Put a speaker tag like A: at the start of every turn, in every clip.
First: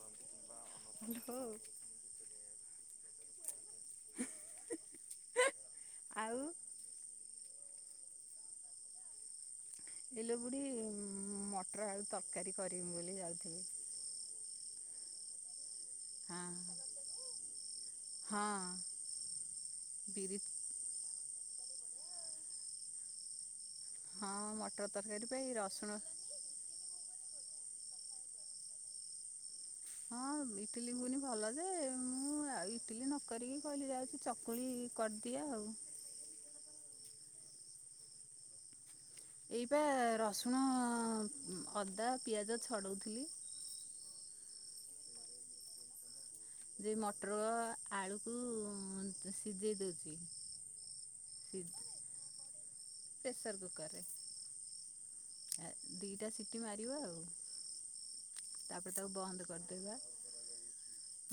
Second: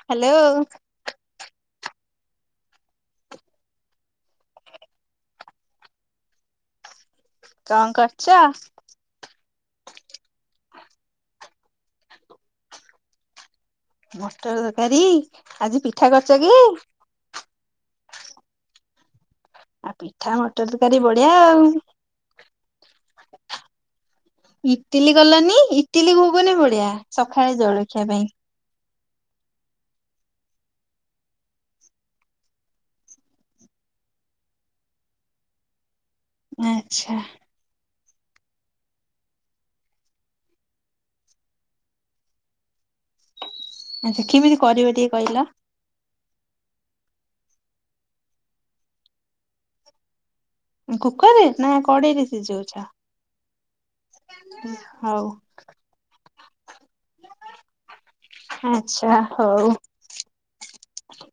A: Hello.
B: Hello. ଆଉ
A: କଣ କରୁଛ?
B: ବିଲ ବୁଢୀ ମଟର ଆଳୁ ତରକାରୀ କରିବି ବୋଲି ଯାଉଥିଲି।
A: ମଟର ତରକାରୀ ଆଜି ପିଠା କରୁଛ କି?
B: ହଁ ହଁ।
A: ଆଉ ପିଠା
B: ବିରି
A: ମଟର ତକାରୀ ବଢିଆ ଆଉ।
B: ହଁ ମଟର
A: ଇଟିଲି
B: ତରକାରୀ ପାଇଁ
A: ଗଲନି
B: ରସୁଣ
A: ଇଟିଲି ଗୁଗୁନି ବଢିଆ ସକାଳେ ଜଳଖିଆ ପାଇଁ।
B: ହଁ ଇଟିଲି ଗୁଗୁନି ଭଲ ଯେ ମୁଁ ଆଉ ଇଟିଲି ନକରିକି କହିଲି ଯାଉଛି ଚକୁଳି କରିଦିଏ ଆଉ।
A: ଆଛା।
B: ଏଇପା ରସୁଣ ଅଦା ପିଆଜ ଛଡ଼ଉଥିଲି।
A: ଆଚ୍ଛା କେମିତି କରିବ ଟିକେ କହିଲ?
B: ଯେ ମଟର ଆଳୁକୁ ସିଝେଇ ଦେଉଛି।
A: କୁକର ରେ ନା କଡେଇ ରେ ସିଝଉଛ?
B: ପ୍ରେସର୍ କୁକରରେ।
A: [inaudible]
B: ଦିଇଟା ସିଟି ମାରିବା ଆଉ। ତାପରେ ତାକୁ
A: ଆଚ୍ଛା
B: ବନ୍ଦ
A: ହଉ।
B: କରିଦେବା।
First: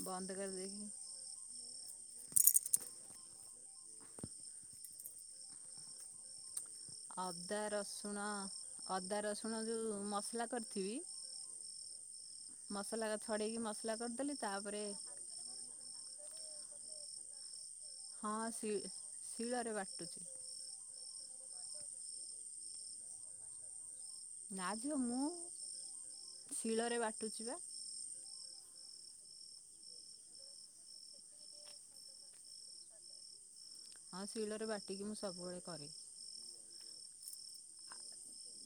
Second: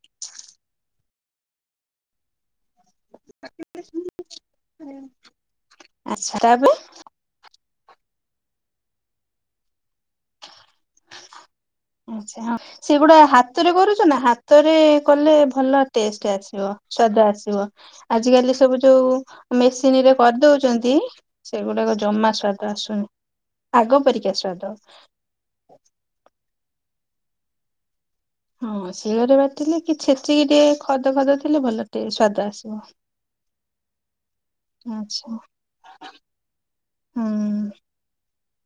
B: ବନ୍ଦ କରିଦେଇକି
A: ଆଚ୍ଛା ତା ପରେ
B: ଅଦା ରସୁଣ, ଅଦା ରସୁଣ ଯେଉଁ ମସଲା କରିଥିବି
A: ଆଛା ହଁ
B: ମସଲା
A: ସେଗୁଡା
B: ଛଡ଼େଇକି
A: ହାତରେ
B: ମସଲା
A: କରୁଛ ନା
B: କରିଦେଲି
A: ହାତରେ
B: ତାପରେ
A: କଲେ ଭଲ ଟେଷ୍ଟ ଆସିବ, ସ୍ଵାଦ ଆସିବ।
B: ହଁ
A: ଆଜିକାଲି
B: ଶି
A: ସବୁ ଯୋଉ
B: ଶିଳରେ
A: ମେସିନରେ
B: ବାଟୁଛି
A: କରିଦଉଛନ୍ତି ସେଗୁଡାକ ଜମା ସ୍ଵାଦ ଆସୁନି। ଆଗ ପରିକା
B: ନା
A: ସ୍ଵାଦ
B: ଝିଅ ମୁଁ ଶିଳରେ ବାଟୁଛି ବା,
A: ହଁ ଶିଳରେ ବାଟିଲେ କି ଛେଚିକି ଟିକେ ଖଦ ଖଦ ଥିଲେ ଭଲ ଟିକେ ସ୍ଵାଦ ଆସିବ।
B: ହଁ ଶିଳରେ ବାଟିକି ମୁଁ
A: ଆଚ୍ଛା,
B: ସବୁବେଳେ କରେ।
A: ହୁଁ।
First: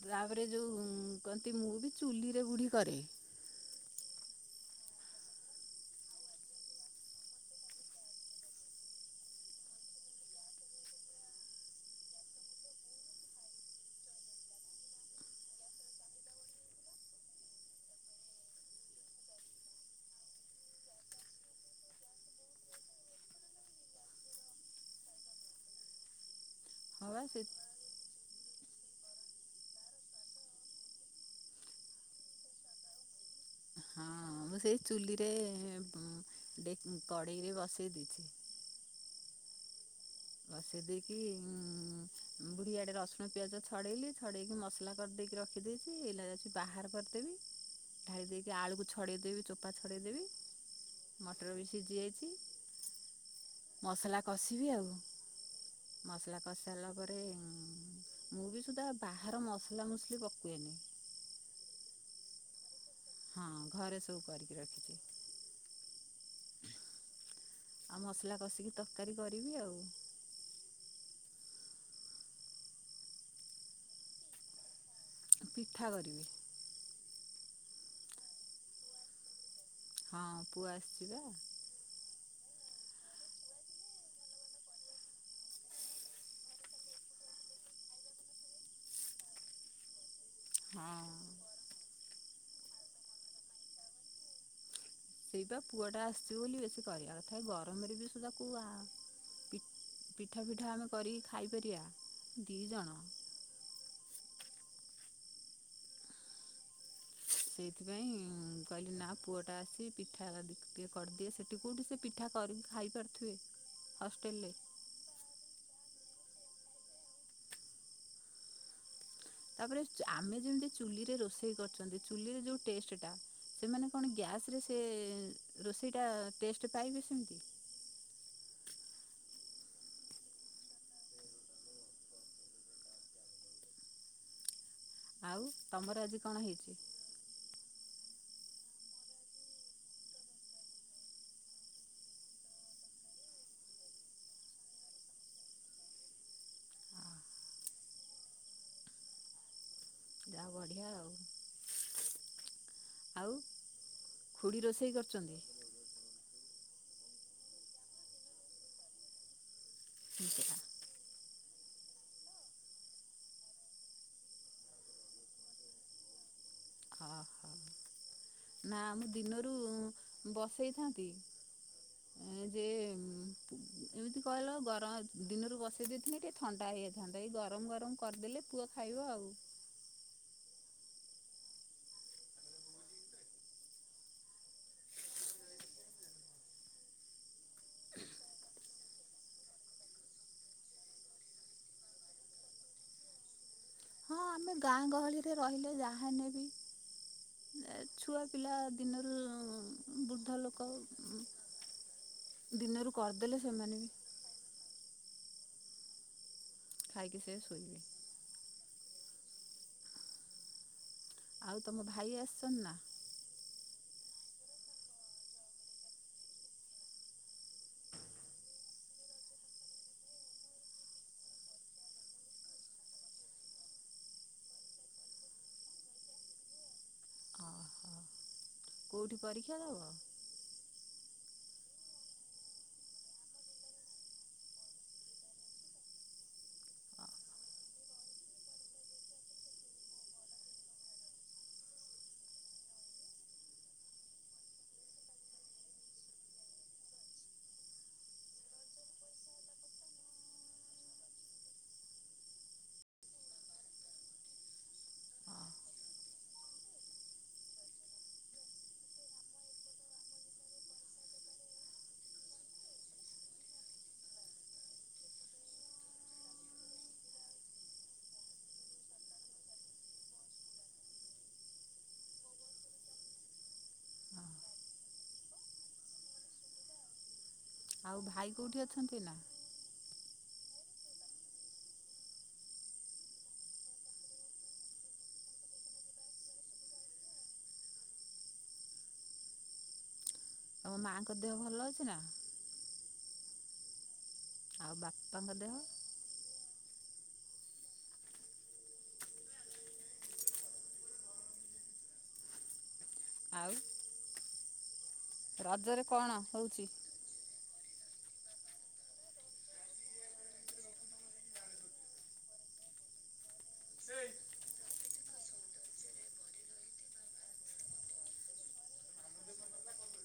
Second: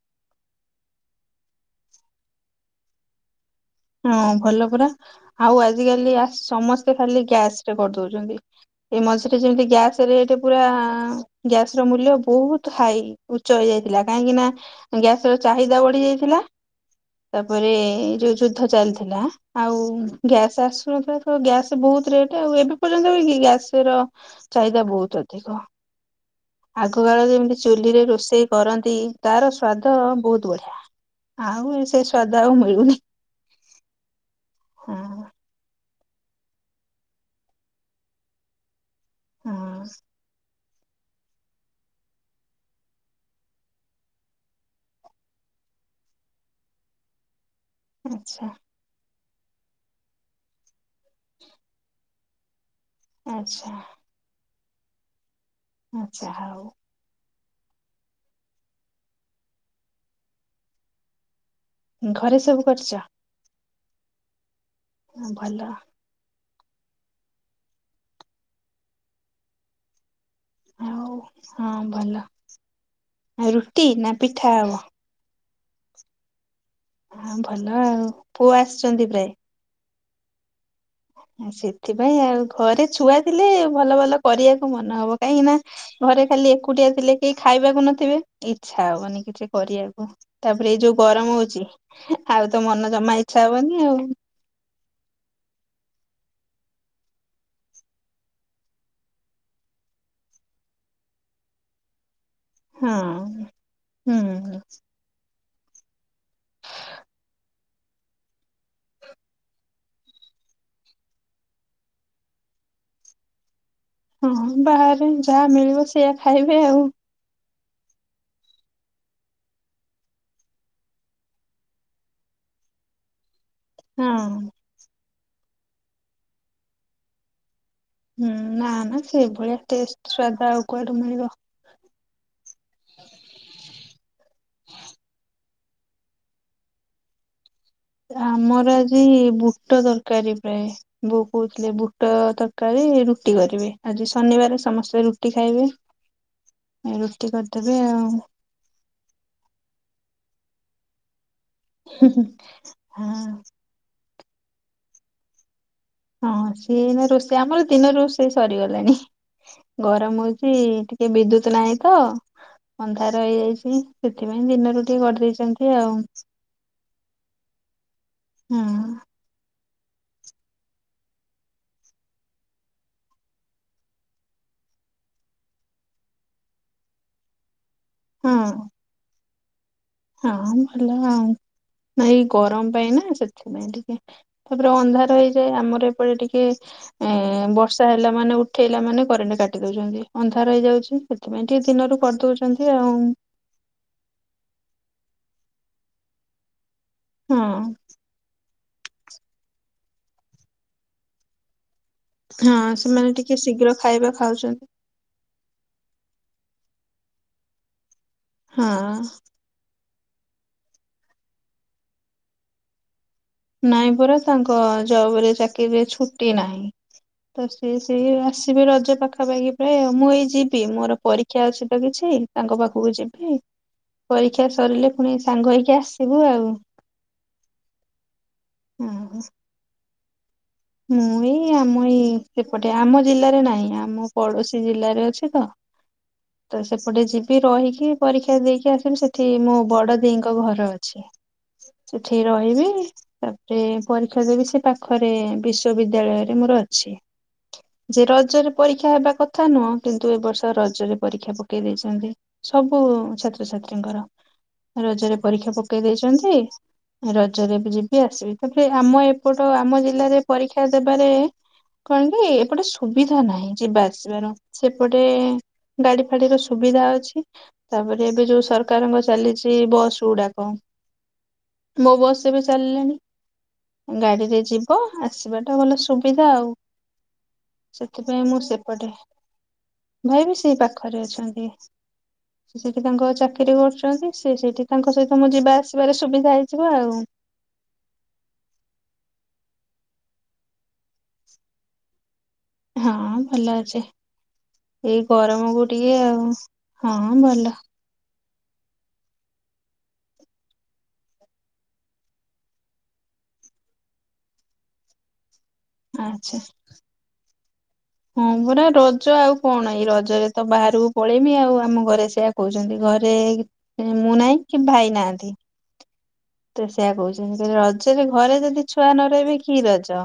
B: ତାପରେ ଯେଉଁ କହନ୍ତି ମୁଁ ବି ଚୁଲିରେ ବୁଢ଼ୀ କରେ।
A: ହଁ, ଭଲ ପରା। ଆଉ ଆଜିକାଲି ସମସ୍ତେ ଖାଲି ଗ୍ୟାସ ରେ କରିଦଉଛନ୍ତି। ଏଇ ମଝିରେ ଯେମିତି ଗ୍ୟାସ ରେଟ୍ ପୁରା ଗ୍ୟାସ ର ମୂଲ୍ୟ ବହୁତ ହାଇ। ଉଚ୍ଚ ହେଇଯାଇଥିଲା କାହିଁକି ନା ଗ୍ୟାସ ର ଚାହିଦା ବଢି ଯାଇଥିଲା। ତାପରେ ଏଇ ଯୋଉ ଯୁଦ୍ଧ ଚାଲିଥିଲା, ଆଉ ଗ୍ୟାସ ଆସୁନଥିଲା ତ ଗ୍ୟାସ ବହୁତ ରେଟ ଆଉ ଏବେ ପର୍ଯ୍ୟନ୍ତ ବି କି ଗ୍ୟାସ ର ଚାହିଦା ବହୁତ ଅଧିକ
B: ହଁ ବା
A: ଆଗକାଳରେ
B: ସେ
A: ଯେମିତି ଚୁଲିରେ ରୋଷେଇ କରନ୍ତି ତାର ସ୍ଵାଦ ବହୁତ ବଢିଆ, ଆଉ ସେ ସ୍ଵାଦ ଆଉ ମିଳୁନି।
B: ହଁ ମୁଁ ସେଇ
A: ହଁ
B: ଚୁଲିରେ କଡ଼େଇରେ ବସେଇ ଦେଇଛି।
A: ହଁ,
B: ବସେଇ ଦେଇକି ଉଁ ବୁଢୀଆଡେ ରସୁଣ ପିଆଜ ଛଡେଇଲି, ଛଡେଇକି ମସଲା କରିଦେଇକି ରଖିଦେଇଛି, ଏଲାଇଚି ବାହାର କରିଦେବି, ଢାଳି
A: ଆଚ୍ଛା
B: ଦେଇକି ଆଳୁକୁ ଛଡ଼େଇଦେବି, ଚୋପା ଛଡ଼େଇଦେବି ମଟର ବି ସିଝି ଯାଇଛି
A: ଆଚ୍ଛା,
B: ମସଲା କଷିବି ଆଉ,
A: ଆଚ୍ଛା
B: ମସଲା କଷି
A: ହଉ
B: ସାଇଲା ତାପରେ ମୁଁ ବି ସୁଦ୍ଧା ବାହାର ମସଲା, ମସଲି ପକାଏନି।
A: ଘରେ ସବୁ କରିଚ?
B: ହଁ ଘରେ ସବୁ କରିକି ରଖିଛି।
A: ହଁ ଭଲ,
B: ଆଉ ମସଲା କଷିକି ତରକାରୀ କରିବି ଆଉ,
A: ଆଉ ହଁ ଭଲ ଆ ରୁଟି ନା ପିଠା ହବ?
B: ପିଠା କରିବି।
A: ହଁ ଭଲ ଆଉ ପୁଅ ଆସିଛନ୍ତି ପ୍ରାୟ?
B: ହଁ ପୁଅ ଆସିଛି ତ,
A: ସେଥିପାଇଁ ଆଉ ଘରେ ଛୁଆ ଥିଲେ ଭଲ ଭଲ କରିବାକୁ ମନେ ହବ କାହିଁକି ନା, ଘରେ ଖାଲି ଏକୁଟିଆ ଥିଲେ କେହି ଖାଇବାକୁ ନଥିବେ ଇଚ୍ଛା ହବ ନି କିଛି କରିବାକୁ? ତାପରେ ଏଇ ଯୋଉ
B: ହଁ
A: ଗରମ ହଉଛି ଆଉ ତ ମନ ଜମା ଇଚ୍ଛା ହବନି ଆଉ,
B: ସେଇବା ପୁଅ ଟା ଆସିଛି ବୋଲି ବେଶୀ କରିବା କଥା ଗରମରେ ବି ସୁଧା କୋଉଆ ପିଠା, ପିଠା ଆମେ କରିକି ଖାଇପାରିବା ଦିଇ ଜଣ?
A: ହଁ। ହୁଁ, ହୁଁ।
B: ସେଇଥିପାଇଁ କହିଲି ନା ପୁଅଟା ଆସି ପିଠା କିଏ କରିଦିଏ ସେଠି କୋଉଠି ସେ ପିଠା କରିକି ଖାଇ ପାରୁଥିବେ।
A: ହଁ ବାହାରେ ଯାହା ମିଳିବ ସେଇଆ ଖାଇବେ ଆଉ।
B: ତାପରେ ଆମେ ଯେମିତି ଚୁଲିରେ ରୋଷେଇ କରୁଛନ୍ତି ଚୁଲିରେ ଯୋଉ ଟେଷ୍ଟ ଟା ସେମାନେ କଣ
A: ହଁ।
B: ଗ୍ୟାସ ରେ ସେ ରୋଷେଇଟା ଟେଷ୍ଟ ପାଇବେ ସେମିତି।
A: ହୁଁ ନା ନା ସେଇଭଳିଆ ଟେଷ୍ଟ ସ୍ୱାଦ ଆଉ କୁଆଡୁ ମିଳିବ।
B: ଆଉ ତମର ଆଜି କଣ ହେଇଛି।
A: ଆମର ଆଜି ବୁଟ ଦରକାରୀ ପାହି। ବହୁ କହୁଥିଲେ ବୁଟ ତରକାରୀ ରୁଟି କରିବେ ଆଜି ଶନିବାର ସମସ୍ତେ ରୁଟି ଖାଇବେ।
B: ହ
A: ରୁଟି କରିଦେବେ ଆଉ।
B: ଯା [unintelligible] ବଢିଆ ଆଉ
A: ହଁ
B: ଆଉ ଖୁଡ଼ି ରୋଷେଇ କରୁଛନ୍ତି?
A: ହଁ, ସିଏ ଏଇନା ରୋଷେଇ, ଆମର ଦିନ ରୋଷେଇ ସରିଗଲାଣି। ଗରମ ହଉଚି। ଟିକେ ବିଦ୍ୟୁତ ନାହିଁ ତ ଅନ୍ଧାର ହେଇଯାଇଛି। ସେଥିପାଇଁ ଦିନରୁ ଟିକେ କରିଦେଇଛନ୍ତି ଆଉ। ହଁ
B: ନା, ମୁଁ ଦିନରୁ ବସେଇଥାନ୍ତି ଏ ଯେ [unintelligible] ଏମିତି କହିଲ ଗରମ, ଦିନରୁ ବସେଇ ଦେଇଥିନି ଟିକେ ଥଣ୍ଡା ହେଇଯାଇଥାନ୍ତା। ଏଇ ଗରମ ଗରମ
A: ହଁ
B: କରିଦେଲେ ପୁଅ ଖାଇବ ଆଉ।
A: ହଁ, ଭଲ ଆଉ। ଏଇ ଗରମ ପାଇଁ ନା ସେଥିପାଇଁ ଟିକେ ତାପରେ ଅନ୍ଧାର ହେଇଯାଏ। ଆମର ଏପଟେ ଟିକେ ଏ ବର୍ଷା ହେଲା ମାନେ, ଉଠେଇଲା ମାନେ, କରେଣ୍ଟ କାଟି ଦଉଛନ୍ତି। ଅନ୍ଧାର ହେଇଯାଉଛି। ସେଥିପାଇଁ ଟିକେ ଦିନରୁ କରିଦଉଛନ୍ତି ଆଉ।
B: ହଁ, ଆମେ ଗାଁ ଗହଳିରେ ରହିଲେ। ଯାହା ହେନେ ବି
A: ହଁ
B: ଛୁଆ ପିଲା ଦିନରୁ ବୃଦ୍ଧ ଲୋକ
A: ହଁ,
B: ଦିନରୁ
A: ସେମାନେ ଟିକେ
B: କରିଦେଲେ
A: ଶୀଘ୍ର
B: ସେମାନେ ବି
A: ଖାଇବା ଖାଉଛନ୍ତି।
B: ଖାଇକି ସେ ଶୋଇବେ।
A: ହଁ
B: ଆଉ ତମ ଭାଇ ଆସିଛନ୍ ନା?
A: ନାଇଁ ପରା। ତାଙ୍କ ଜବ ରେ ଚାକିରିୀରେ ଛୁଟି ନାହିଁ। ତ ସିଏ ସିଏ ଆସିବେ ରଜ ପାଖାପାଖି ପ୍ରାୟ ଆଉ, ମୁଁ ଏଇ ଯିବି ମୋର ପରୀକ୍ଷା ଅଛି ତ କିଛି ତାଙ୍କ ପାଖକୁ ଯିବି। ପରୀକ୍ଷା ସରିଲେ ପୁଣି ସାଙ୍ଗ ହେଇକି ଆସିବୁ ଆଉ। ହଁ
B: କୋଉଠି ପରୀକ୍ଷା ଦବ?
A: ମୁଁ ଏଇ ଆମ ଏଇ ସେପଟେ, ଆମ ଜିଲ୍ଲାରେ ନାହିଁ। ଆମ ପଡୋଶୀ ଜିଲ୍ଲାରେ ଅଛି ତ
B: [inaudible]
A: ତ ସେପଟେ ଯିବି ରହିକି ପରୀକ୍ଷା ଦେଇକି ଆସିବି। ସେଠି ମୋ ବଡ ଦି ଙ୍କ ଘର ଅଛି। ସେଠି ରହିବି। ତାପରେ ପରୀକ୍ଷା ଦେବି ସେଇ ପାଖରେ ବିଶ୍ୱବିଦ୍ୟାଳୟ ରେ ମୋର ଅଛି। ଯେ ରଜରେ ପରୀକ୍ଷା ହେବା କଥା ନୁହଁ, କିନ୍ତୁ ଏ ବର୍ଷ ରଜରେ ପରୀକ୍ଷା ପକେଇ ଦେଇଛନ୍ତି। ସବୁ ଛାତ୍ରଛାତ୍ରୀଙ୍କର, ରଜରେ ପରୀକ୍ଷା ପକେଇ ଦେଇଛନ୍ତି ରଜରେ ବି ଯିବି ଆସିବି। ତାପରେ ଆମ ଏପଟ ଆମ ଜିଲ୍ଲାରେ ପରୀକ୍ଷା ଦେବାରେ କଣ କି ଏପଟେ ସୁବିଧା ନାହିଁ ଯିବା ଆସିବାର, ସେପଟେ ଗାଡି ଫାଡିର ସୁବିଧା ଅଛି। ତାପରେ ଏବେ ଯୋଉ ସରକାରଙ୍କ ଚାଲିଛି ବସ୍ ଗୁଡାକ। ମୋ ବସ୍ ଏବେ ଚାଲିଲାଣି ଗାଡିରେ ଯିବ। ଆସିବା ଟା ଭଲ ସୁବିଧା ଆଉ
B: ଆଉ
A: ସେଥିପାଇଁ
B: ଭାଇ
A: ମୁଁ
B: କେଉଁଠି
A: ସେପଟେ
B: ଅଛନ୍ତି ନା
A: ଭାଇ ବି ସେଇ ପାଖରେ ଅଛନ୍ତି। ସେ
B: [inaudible]
A: ସେଠି ତାଙ୍କ ଚାକିରି କରୁଛନ୍ତି ସେ ସେଇଠି ତାଙ୍କ ସହିତ ମୁଁ ଯିବା ଆସିବାରେ ସୁବିଧା ହେଇଯିବ ଆଉ।
B: ତମ ମାଙ୍କ ଦେହ ଭଲ ଅଛି ନା?
A: ହଁ ଭଲ ଅଛି,
B: ଆଉ
A: ଏଇ
B: ବାପାଙ୍କ ଦେହ
A: ଗରମକୁ ଟିକେ ଆଉ ହଁ ଭଲ।
B: ଆଉ। ରଜରେ କଣ
A: ଆଚ୍ଛା
B: ହଉଛି?
A: ହଁ ପରା ରଜ ଆଉ କଣ ଏଇ ରଜରେ ତ ବାହାରକୁ ପଳେଇମି ଆଉ ଆମ ଘରେ ସେଆ କହୁଛନ୍ତି ଘରେ ମୁଁ ନାହିଁ କି ଭାଇ ନାହାଁନ୍ତି। ତ ସେୟଆ କହୁଛନ୍ତି ରଜରେ ଘରେ ଯଦି ଛୁଆ ନ ରହିବେ କି ରଜ।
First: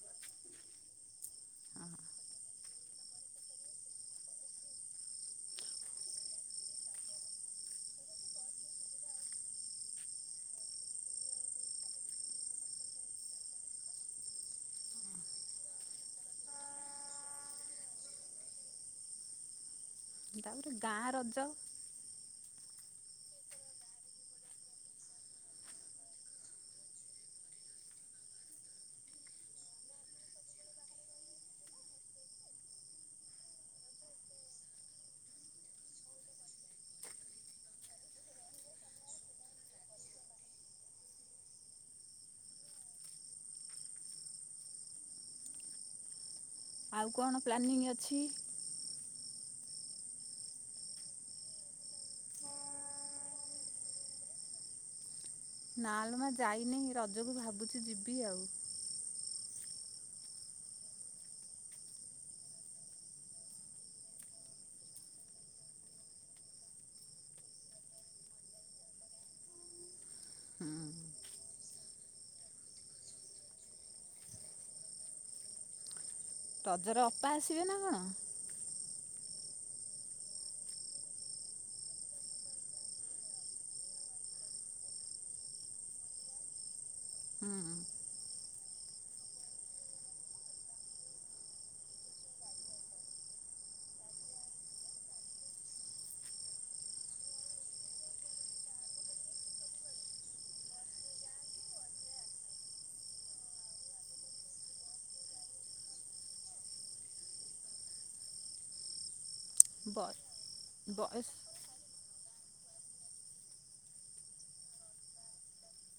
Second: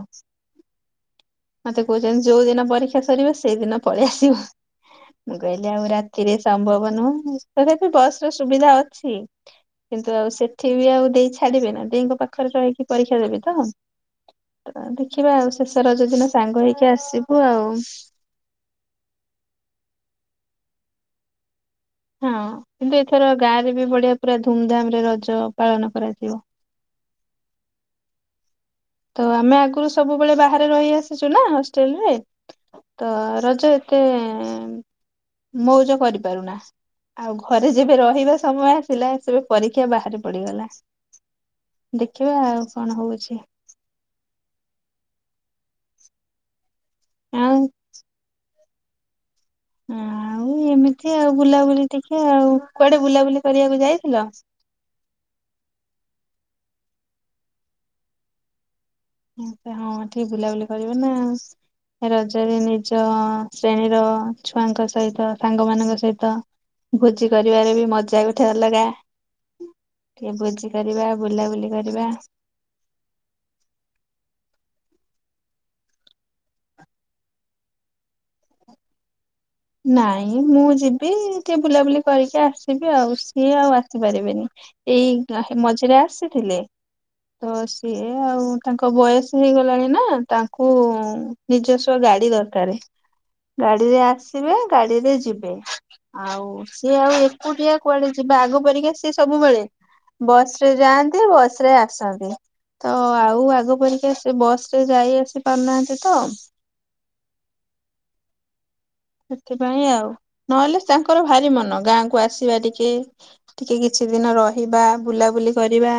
A: ମତେ କହୁଛନ୍ତି ଯୋଉ ଦିନ ପରୀକ୍ଷା ସରିବ ସେଇଦିନ ପଳେଇଆସିବୁ। ମୁଁ କହିଲି ଆଉ ରାତିରେ ସମ୍ଭବ ନୁହଁ ତଥାପି ବସ ର ସୁବିଧା ଅଛି। କିନ୍ତୁ ଆଉ ସେଠି ବି ଆଉ ଦେଇ ଛାଡିବେ ନା ଦେଇଙ୍କ ପାଖରେ ରହିକି ପରୀକ୍ଷା ଦେବି ତ। ତ ଦେଖିବା ଆଉ ଶେଷ ରଜ ଦିନ ସାଙ୍ଗ ହେଇକି ଆସିବୁ ଆଉ।
B: ତାପରେ ଗାଁ ରଜ।
A: ହଁ କିନ୍ତୁ ଏଥର ଗାଁ ରେ ବି ବଢିଆ ପୁରା ଧୁମଧାମ ରେ ରଜ ପାଳନ କରାଯିବ। ତ ଆମେ ଆଗୁରୁ ସବୁବେଳେ ବାହାରେ ରହି ଆସିଛୁ ନା ହଷ୍ଟେଲ ରେ। ତ ରଜ ଏତେ ମଉଜ କରିପାରୁନା। ଆଉ ଘରେ ଯେବେ ରହିବା ସମୟ ଆସିଲା ସେବେ ପରୀକ୍ଷା ବାହାରେ ପଡିଗଲା। ଦେଖିବା ଆଉ କଣ ହଉଛି।
B: ଆଉ କଣ ପ୍ଲାନିଂ ଅଛି?
A: ଆଉ ଏମିତି ଆଉ ବୁଲାବୁଲି ଟିକେ ଆଉ କୁଆଡେ ବୁଲାବୁଲି କରିବାକୁ ଯାଇଥିଲ?
B: ନାଲୋ ମା ଯାଇନି ରଜକୁ ଭାବୁଛି ଯିବି ଆଉ।
A: ହଁ ଟିକେ ବୁଲାବୁଲି କରିବ ନା। ରଜରେ ନିଜ ଶ୍ରେଣୀର ଛୁଆଙ୍କ ସହିତ ସାଙ୍ଗ ମାନଙ୍କ ସହିତ। ଭୋଜି କରିବାରେ ବି ମଜା ଗୋଟେ ଅଲଗା। ଟିକେ ଭୋଜି
B: ହୁଁ
A: କରିବା ବୁଲାବୁଲି କରିବା।
B: ରଜରେ ଅପା ଆସିବେ ନା କଣ।
A: ନାଇଁ ମୁଁ ଯିବି ଟିକେ ବୁଲାବୁଲି କରିକି ଆସିବି ଆଉ ସିଏ ଆଉ ଆସିପାରିବେନି। ଏଇ ମଝିରେ ଆସିଥିଲେ ତ ସିଏ ଆଉ
B: [inaudible]
A: ତାଙ୍କ ବୟସ ହେଇଗଲାଣି ନା ତାଙ୍କୁ ନିଜସ୍ୱ ଗାଡି ଦରକାରେ। ଗାଡିରେ ଆସିବେ ଗାଡିରେ ଯିବେ। ଆଉ ସିଏ ଆଉ ଏକୁଟିଆ କୁଆଡେ ଯିବା ଆଗ ପରିକା ସିଏ ସବୁବେଳେ। ବସ୍ ରେ ଯାଆନ୍ତି ବସ୍ ରେ ଆସନ୍ତି। ତ ଆଉ ଆଗ ପରିକା ସେ ବସ୍ ରେ ଯାଇ ଆସି ପାରୁନାହାନ୍ତି ତ। ସେଥିପାଇଁ
B: ବ
A: ଆଉ ନହେଲେ ତାଙ୍କର
B: ବୟସ
A: ଭାରି ମନ ଗାଁକୁ ଆସିବା ଟି। ଟିକେ ଟିକେ କିଛି ଦିନ ରହିବା ବୁଲାବୁଲି କରିବା।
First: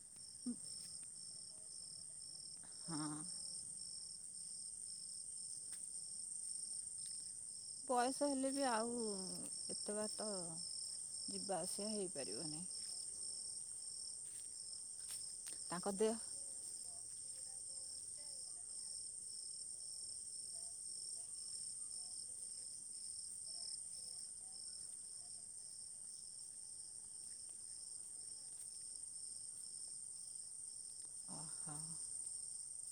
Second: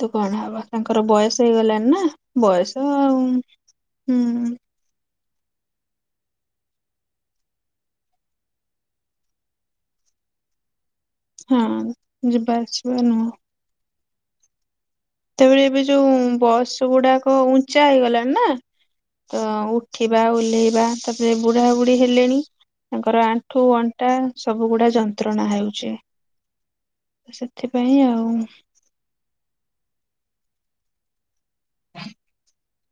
A: ତ କଣ ହବ ତାଙ୍କର ବୟସ ହେଇଗଲାଣିି ନା ବୟସ
B: ହଁ
A: ଆଉ ହୁଁ।
B: ବୟସ ହେଲେ ବି ଆଉ ଏତେ ବାଟ ଯିବା
A: ହଁ
B: ଆସିବା
A: ଯିବା
B: ହେଇପାରିବନି।
A: ଆସିବା ନୁହଁ ତେବେ ଏବେ
B: ତାଙ୍କ
A: ଯୋଉ
B: ଦେହ
A: ବସ୍ ଗୁଡାକ ଉଞ୍ଚା ହେଇଗଲାଣି ନା? ତ ଉଠିବା ଓହ୍ଲାଇବା ତାପରେ ବୁଢା ବୁଢ଼ୀ ହେଲେଣି ତାଙ୍କର ଆଣ୍ଠୁ ଅଣ୍ଟା ସବୁ ଗୁଡା ଯନ୍ତ୍ରଣା ହେଉଛି। ସେଥିପାଇଁ ଆଉ
B: ଓହୋ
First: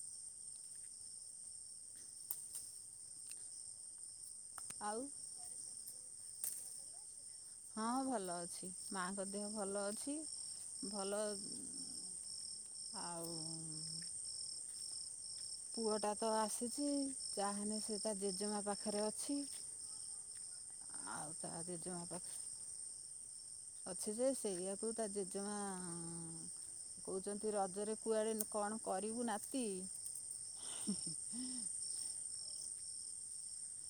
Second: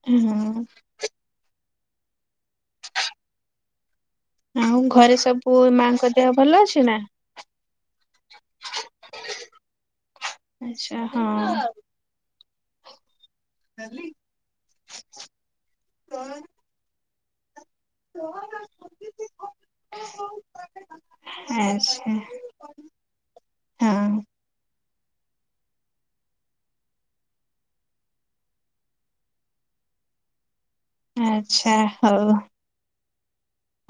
A: ହଁ ଆଉ ଘରେ ସବୁ ମାଙ୍କ ଦେହ ଭଲ ଅଛି ନା?
B: ହଁ ଭଲ ଅଛି ମାଙ୍କ ଦେହ ଭଲ ଅଛି
A: ଆଚ୍ଛା
B: ଭଲ
A: ହଁ
B: ଆଉ ପୁଅ ଟା ତ ଆସିଛି ଯାହେଲେ ସେ ତା ଜେଜେମା ପାଖରେ ଅଛି
A: [unintelligible]
B: ଆଉ ତା ଜେଜେମା
A: ଆଚ୍ଛା
B: ପାଖରେ ଅଛି
A: ହଁ
B: ଯେ ସେଇଆକୁ ତା ଜେଜେମା କହୁଛନ୍ତି ରଜରେ କୁଆଡେ କଣ କରିବୁ ନାତି?
A: ଆଚ୍ଛା ହଉ।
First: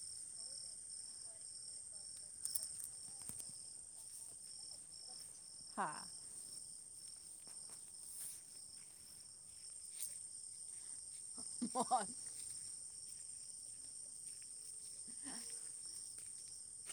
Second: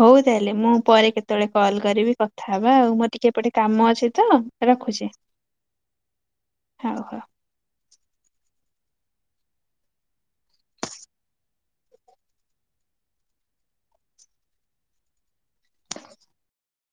A: ହଉ ତାହେଲେ ମୁଁ ପରେ କେତେବେଳେ କଲ୍ କରିବି କଥାହବା ଆଉ ମୋର ଟିକେ ଏପଟେ କାମ ଅଛି ତ ରଖୁଛି।
B: ହଁ।
A: ହଉ ହଉ।
B: [unintelligible]